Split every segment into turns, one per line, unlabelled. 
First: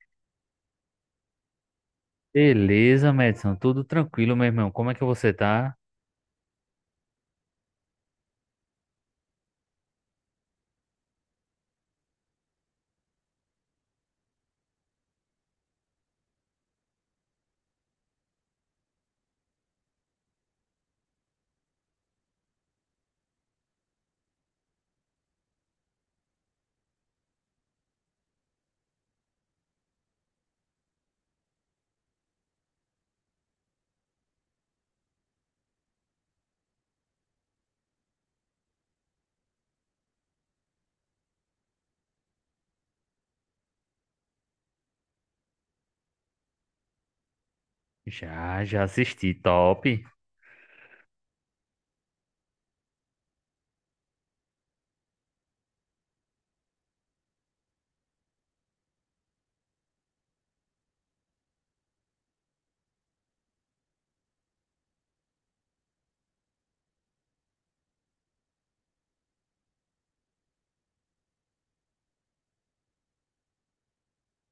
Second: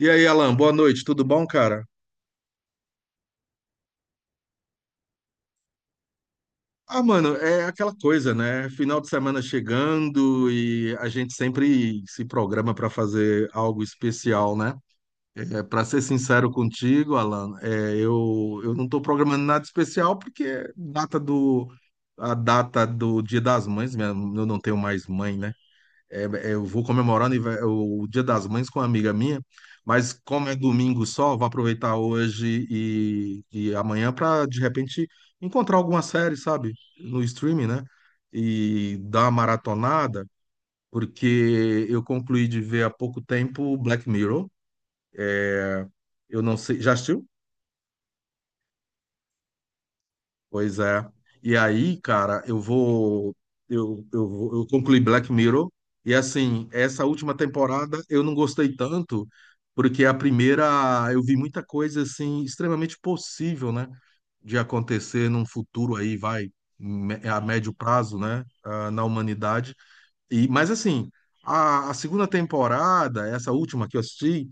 E aí, Alan, boa noite, tudo bom, cara?
Beleza, Madison, tudo tranquilo, meu irmão. Como é que você tá?
Ah, mano, é aquela coisa, né? Final de semana chegando e a gente sempre se programa para fazer algo especial, né? Para ser sincero contigo, Alan, eu não tô programando nada especial porque a data do Dia das Mães, eu não tenho mais mãe, né? Eu vou comemorar o o Dia das Mães com uma amiga minha, mas como é domingo só, vou aproveitar hoje e amanhã para de repente encontrar alguma série, sabe, no streaming, né? E dar uma maratonada, porque eu concluí de ver há pouco tempo Black Mirror. Eu não sei, já assistiu?
Já, já assisti, top.
Pois é. E aí, cara, eu vou. Eu concluí Black Mirror. E assim, essa última temporada eu não gostei tanto, porque a primeira eu vi muita coisa assim, extremamente possível, né? De acontecer num futuro aí, vai, a médio prazo, né? Na humanidade. Mas assim, a segunda temporada, essa última que eu assisti.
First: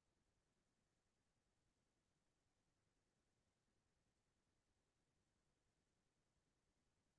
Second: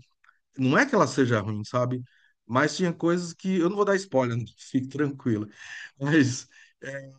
Não é que ela seja ruim, sabe? Mas tinha coisas que. Eu não vou dar spoiler, fique tranquila. Mas é,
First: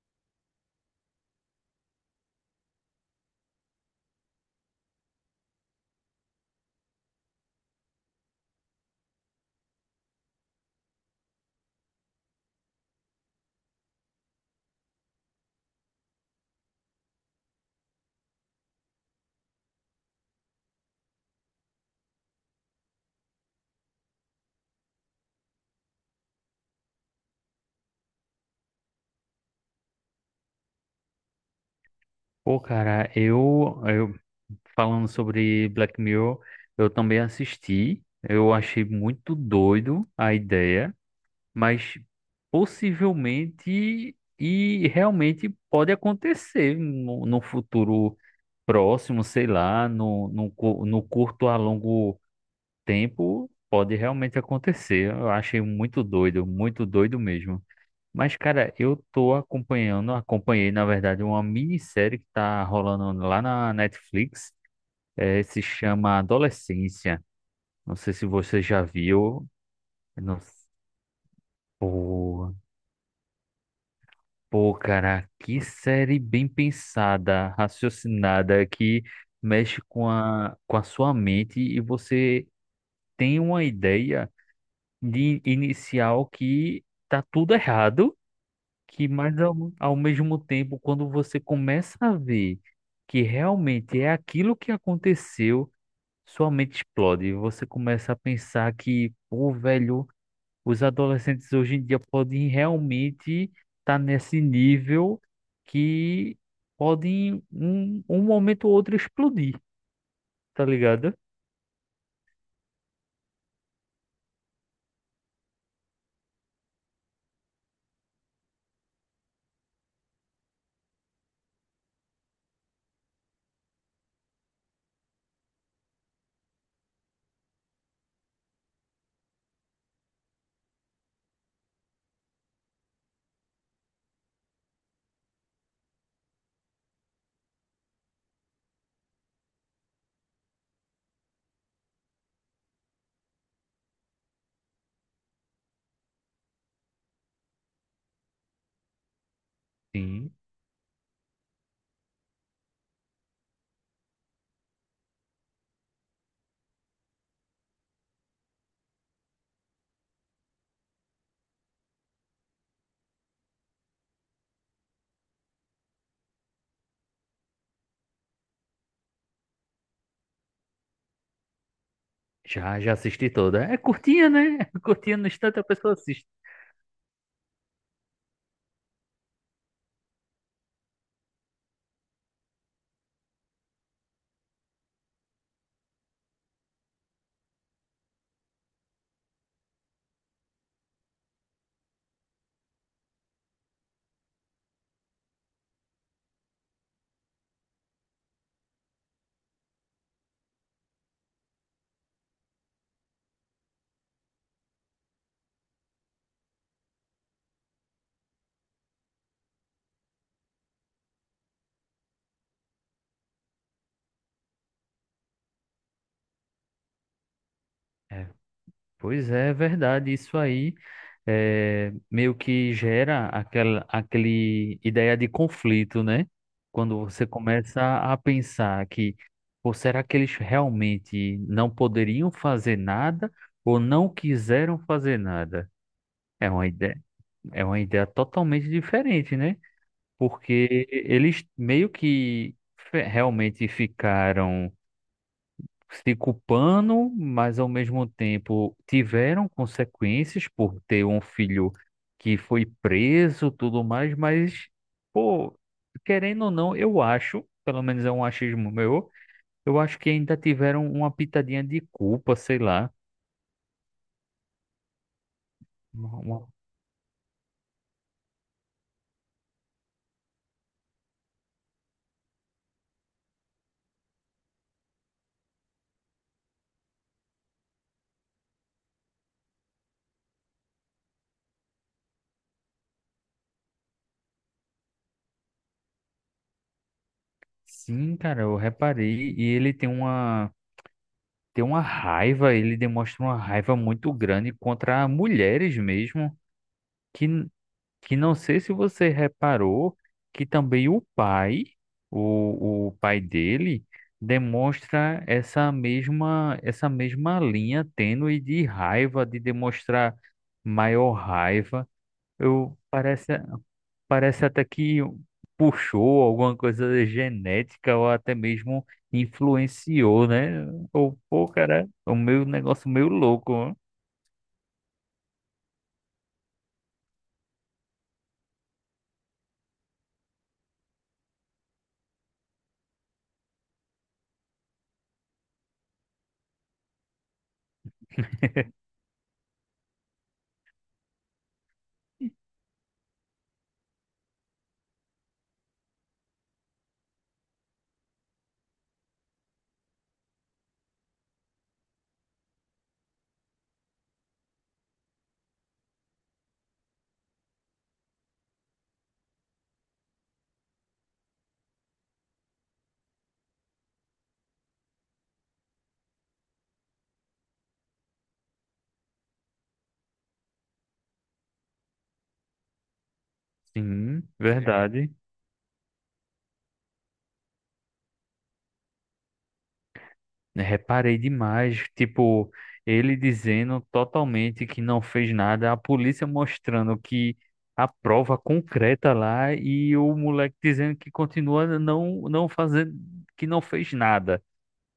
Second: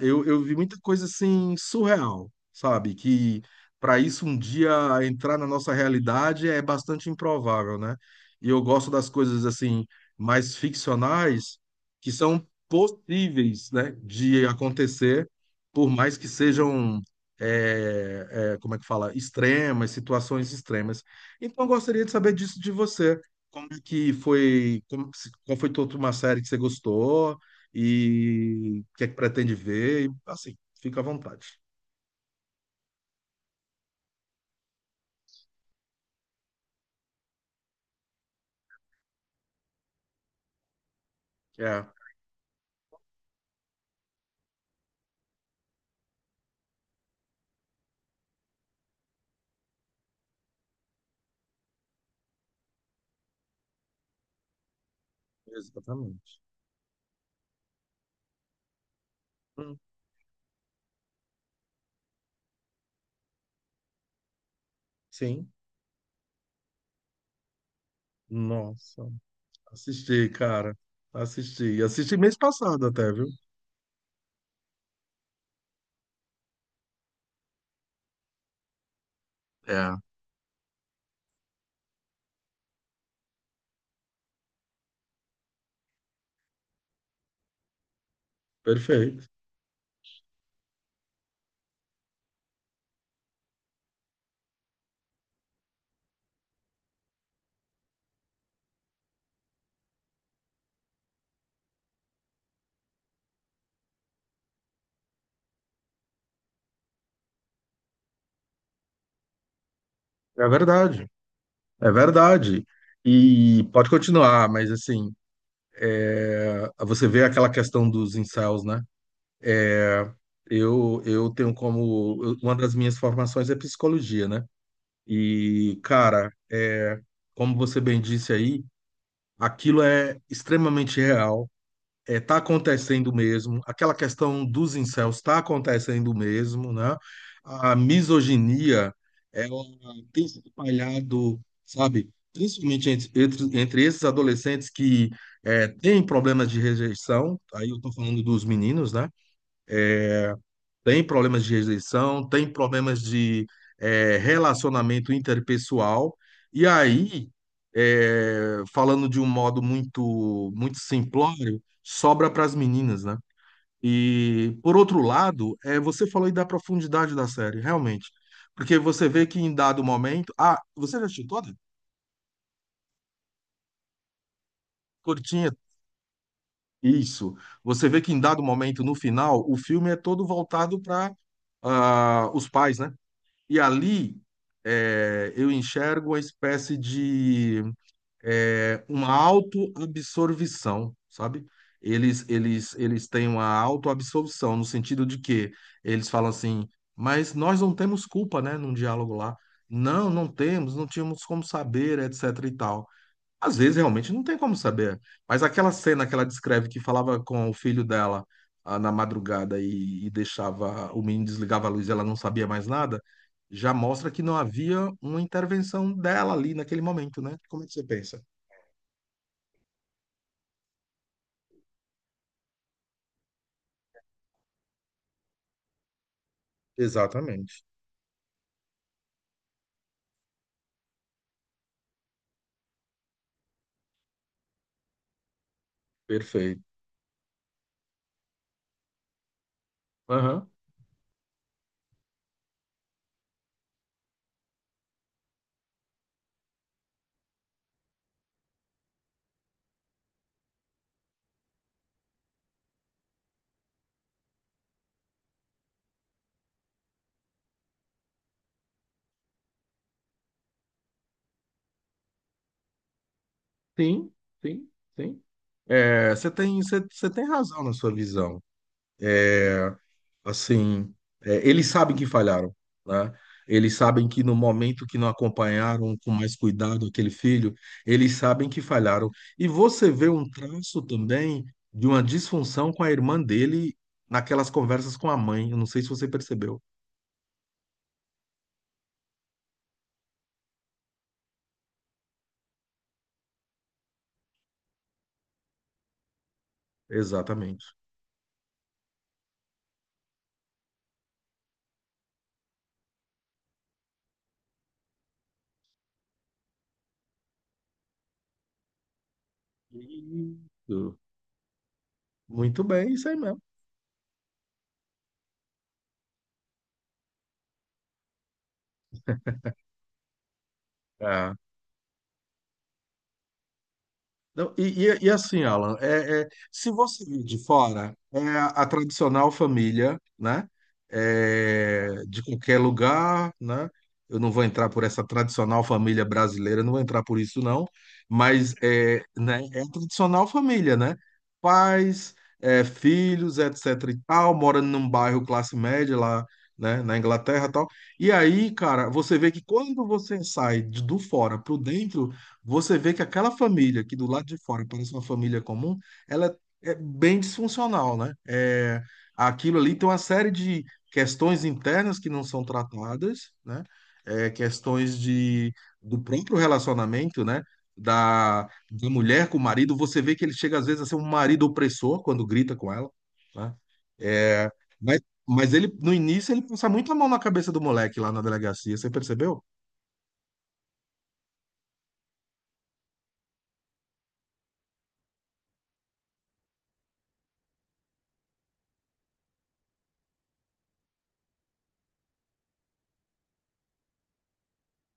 eu vi muita coisa assim surreal, sabe? Que para isso um dia entrar na nossa realidade é bastante improvável, né? E eu gosto das coisas assim mais ficcionais que são possíveis, né, de acontecer, por mais que sejam, como é que fala, extremas, situações extremas. Então, eu gostaria de saber disso de você. Como é que foi, como, se- qual foi toda uma série que você gostou e o que é que pretende ver? E, assim, fica à vontade.
Pô, cara, eu falando sobre Black Mirror, eu também assisti. Eu achei muito doido a ideia,
É,
mas possivelmente e realmente pode acontecer no futuro próximo, sei lá, no curto a longo tempo pode realmente acontecer. Eu achei
exatamente.
muito doido mesmo. Mas, cara, eu tô
Hum,
acompanhando, acompanhei, na verdade, uma minissérie que tá rolando lá na Netflix.
sim.
Se chama Adolescência. Não sei se você já
Nossa,
viu.
assisti,
Não.
cara. Assisti. Assisti mês
Pô,
passado até, viu?
cara, que série bem pensada, raciocinada, que mexe
É,
com a sua mente e você tem uma ideia de inicial que tá tudo errado, que
perfeito.
mas ao mesmo tempo, quando você começa a ver que realmente é aquilo que aconteceu, sua mente explode. Você começa a pensar que, pô, velho, os adolescentes hoje em dia podem realmente estar nesse nível que podem um momento ou outro explodir,
É
tá
verdade.
ligado?
É verdade. E pode continuar, mas assim, você vê aquela questão dos incels, né? Eu tenho como. Uma das minhas formações é psicologia, né? E, cara, é, como você bem disse aí, aquilo é extremamente real, é, tá acontecendo mesmo, aquela questão dos incels está acontecendo mesmo, né? A misoginia, ela tem se espalhado, sabe? Principalmente entre esses adolescentes que têm problemas de rejeição, aí eu tô falando dos meninos, né?
Sim.
Tem problemas de rejeição, tem problemas de relacionamento interpessoal. E aí, falando de um modo muito, muito simplório, sobra para as meninas, né? E, por outro lado, é você falou aí da profundidade da série, realmente. Porque você vê que em dado momento. Ah, você já assistiu toda?
Já, já assisti toda. É curtinha, né? Curtinha no
Curtinha.
instante a pessoa assiste.
Isso. Você vê que em dado momento, no final, o filme é todo voltado para os pais, né? E ali eu enxergo uma espécie de uma autoabsorvição, sabe? Eles têm uma autoabsorção, no sentido de que eles falam assim, mas nós não temos culpa, né, num diálogo lá. Não, não temos, não tínhamos como saber, etc e tal. Às vezes realmente não tem como saber. Mas aquela cena que ela descreve que falava com o filho dela na madrugada e deixava o menino desligava a luz e ela não sabia mais nada, já mostra que não havia uma intervenção dela ali naquele momento, né? Como é que você pensa?
Pois é, é verdade. Isso aí é, meio que gera aquela aquele ideia de conflito, né? Quando você
Exatamente.
começa a pensar que, pô, será que eles realmente não poderiam fazer nada ou não quiseram fazer nada? É
Perfeito.
uma ideia, é uma ideia totalmente diferente, né?
Aham.
Porque eles meio que realmente ficaram se culpando, mas ao mesmo tempo tiveram consequências por ter um filho que foi preso, tudo mais, mas, pô, querendo ou não, eu acho, pelo menos é um achismo meu, eu acho que ainda tiveram uma pitadinha de culpa, sei lá.
Sim, sim, sim. É,
Uma-
você
uma-
tem, você tem razão na sua visão. Assim, é, eles sabem que falharam, né? Eles sabem que no momento que não acompanharam com mais cuidado aquele filho, eles sabem que falharam. E você vê um traço também de uma disfunção com a irmã dele naquelas conversas com a mãe. Eu não sei se você percebeu.
Sim, cara, eu reparei, e ele tem uma. Tem uma raiva, ele demonstra uma raiva muito grande contra mulheres mesmo, que
Exatamente.
que não sei se você reparou que também o pai, o pai dele, demonstra essa mesma linha tênue de raiva, de demonstrar
Isso.
maior raiva.
Muito
Eu
bem, isso aí
parece,
mesmo.
parece até que puxou alguma coisa genética ou até mesmo influenciou, né? Ou,
É.
pô, cara, o meu negócio meio louco, ó.
Não, e assim, Alan, se você vir de fora, é a tradicional família, né? É, de qualquer lugar, né? Eu não vou entrar por essa tradicional família brasileira, não vou entrar por isso, não. Mas é, né, é a tradicional família, né? Pais, é, filhos, etc e tal, morando num bairro classe média lá, né, na Inglaterra e tal. E aí, cara, você vê que quando você sai do fora pro dentro você vê que aquela família que do lado de fora parece uma família comum, ela é bem disfuncional, né? É, aquilo ali tem uma série de questões internas que não são tratadas, né? É, questões de, do próprio relacionamento, né? Da, da mulher com o marido, você vê que ele chega às vezes a ser um marido opressor quando grita com ela, né?
Sim, é
É, mas,
verdade.
mas ele, no início, ele passa muito a mão na cabeça do moleque lá na delegacia, você percebeu?
Né, reparei demais, tipo, ele dizendo totalmente que não fez nada, a polícia mostrando que a prova concreta lá e o moleque dizendo que continua não fazendo, que não fez nada.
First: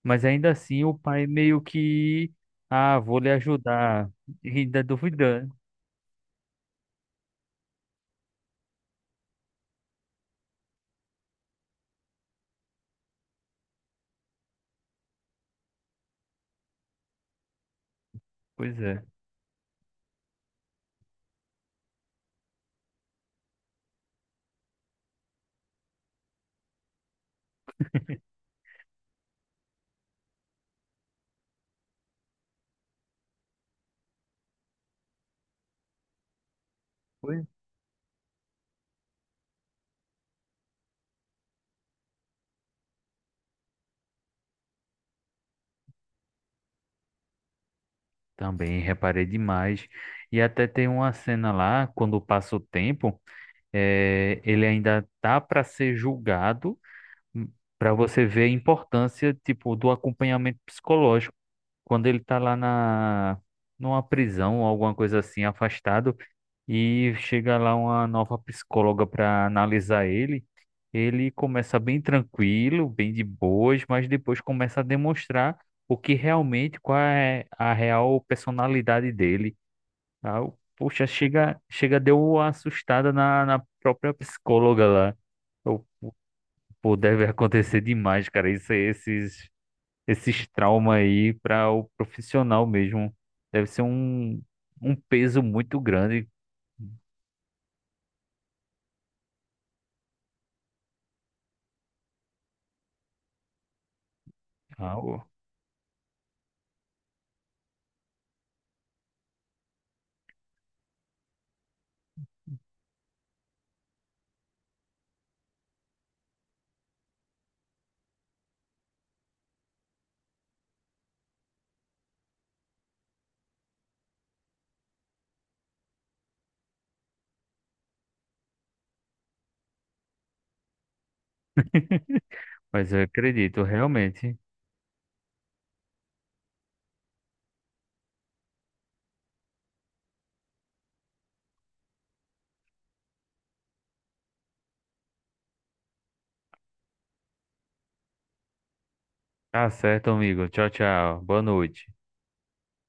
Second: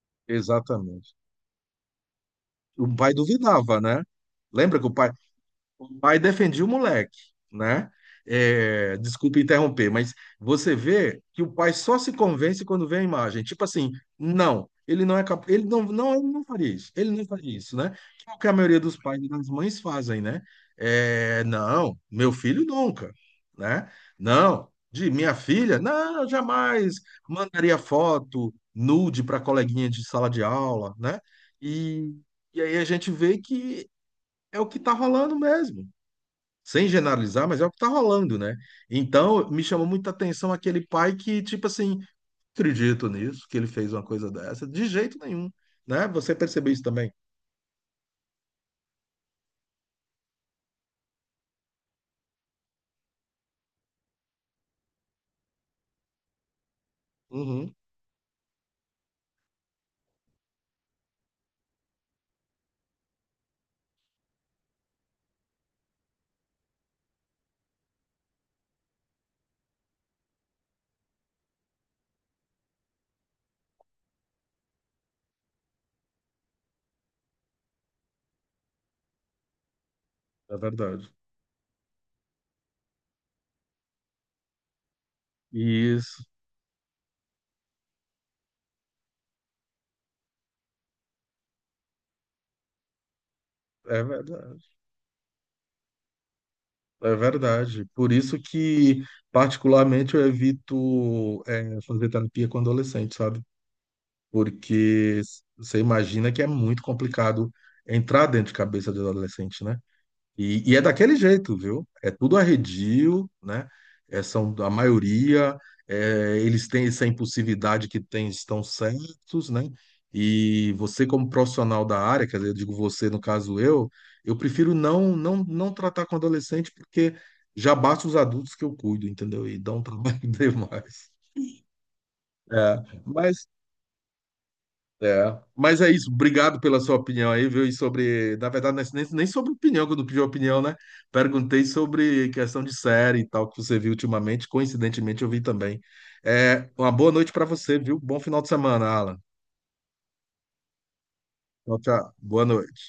Mas ainda assim o
Exatamente.
pai meio que,
O
ah,
pai
vou lhe
duvidava, né?
ajudar, e
Lembra
ainda
que
duvidando.
o pai defendia o moleque, né? É, desculpe interromper, mas você vê que o pai só se convence quando vê a imagem. Tipo assim, não, ele não é capaz, ele não faria isso, ele não faria isso, né? Que é o que a
Pois
maioria dos
é.
pais e das mães fazem, né? É, não, meu filho nunca, né? Não, de minha filha, não, eu jamais mandaria foto nude para coleguinha de sala de aula, né? E, e aí a gente vê que é o que está rolando mesmo sem
Pois.
generalizar, mas é o que está rolando, né? Então, me chamou muita atenção aquele pai que, tipo assim, acredito nisso, que ele fez uma coisa dessa, de jeito nenhum, né? Você percebeu isso também?
Também reparei demais. E até tem uma cena lá, quando passa o tempo, ele ainda tá para ser julgado
Uhum,
para você ver a importância, tipo, do acompanhamento psicológico quando ele tá lá na numa prisão ou alguma coisa assim, afastado, e chega lá uma nova psicóloga para analisar ele. Ele começa bem tranquilo, bem de boas, mas depois começa a demonstrar o que realmente, qual é a real personalidade dele. Tá?
é
Poxa,
verdade.
chega, chega, deu uma assustada na, na própria psicóloga lá.
Isso,
Pô, deve acontecer demais, cara. Isso, aí, esses, esses traumas aí para o profissional mesmo. Deve ser
é
um,
verdade.
um peso muito grande.
É verdade. Por isso que, particularmente, eu evito fazer terapia com adolescente, sabe?
Ah,
Porque
ô.
você imagina que é muito complicado entrar dentro de cabeça de adolescente, né? E é daquele jeito, viu? É tudo arredio, né? É, são a maioria, eles têm essa impulsividade que têm, estão certos, né? E você, como profissional da área, quer dizer, eu digo você, no caso eu prefiro não tratar com adolescente, porque já basta os adultos que eu cuido, entendeu? E dá um trabalho demais. É,
Mas eu
mas
acredito, realmente.
é, mas é isso. Obrigado pela sua opinião aí, viu? E sobre, na verdade, não é nem sobre opinião, quando pedi opinião, né? Perguntei sobre questão de série e tal que você viu ultimamente. Coincidentemente, eu vi também. É, uma boa noite para você, viu? Bom final de semana, Alan.
Tá certo, amigo. Tchau, tchau. Boa
Tchau,
noite.
tchau. Boa noite.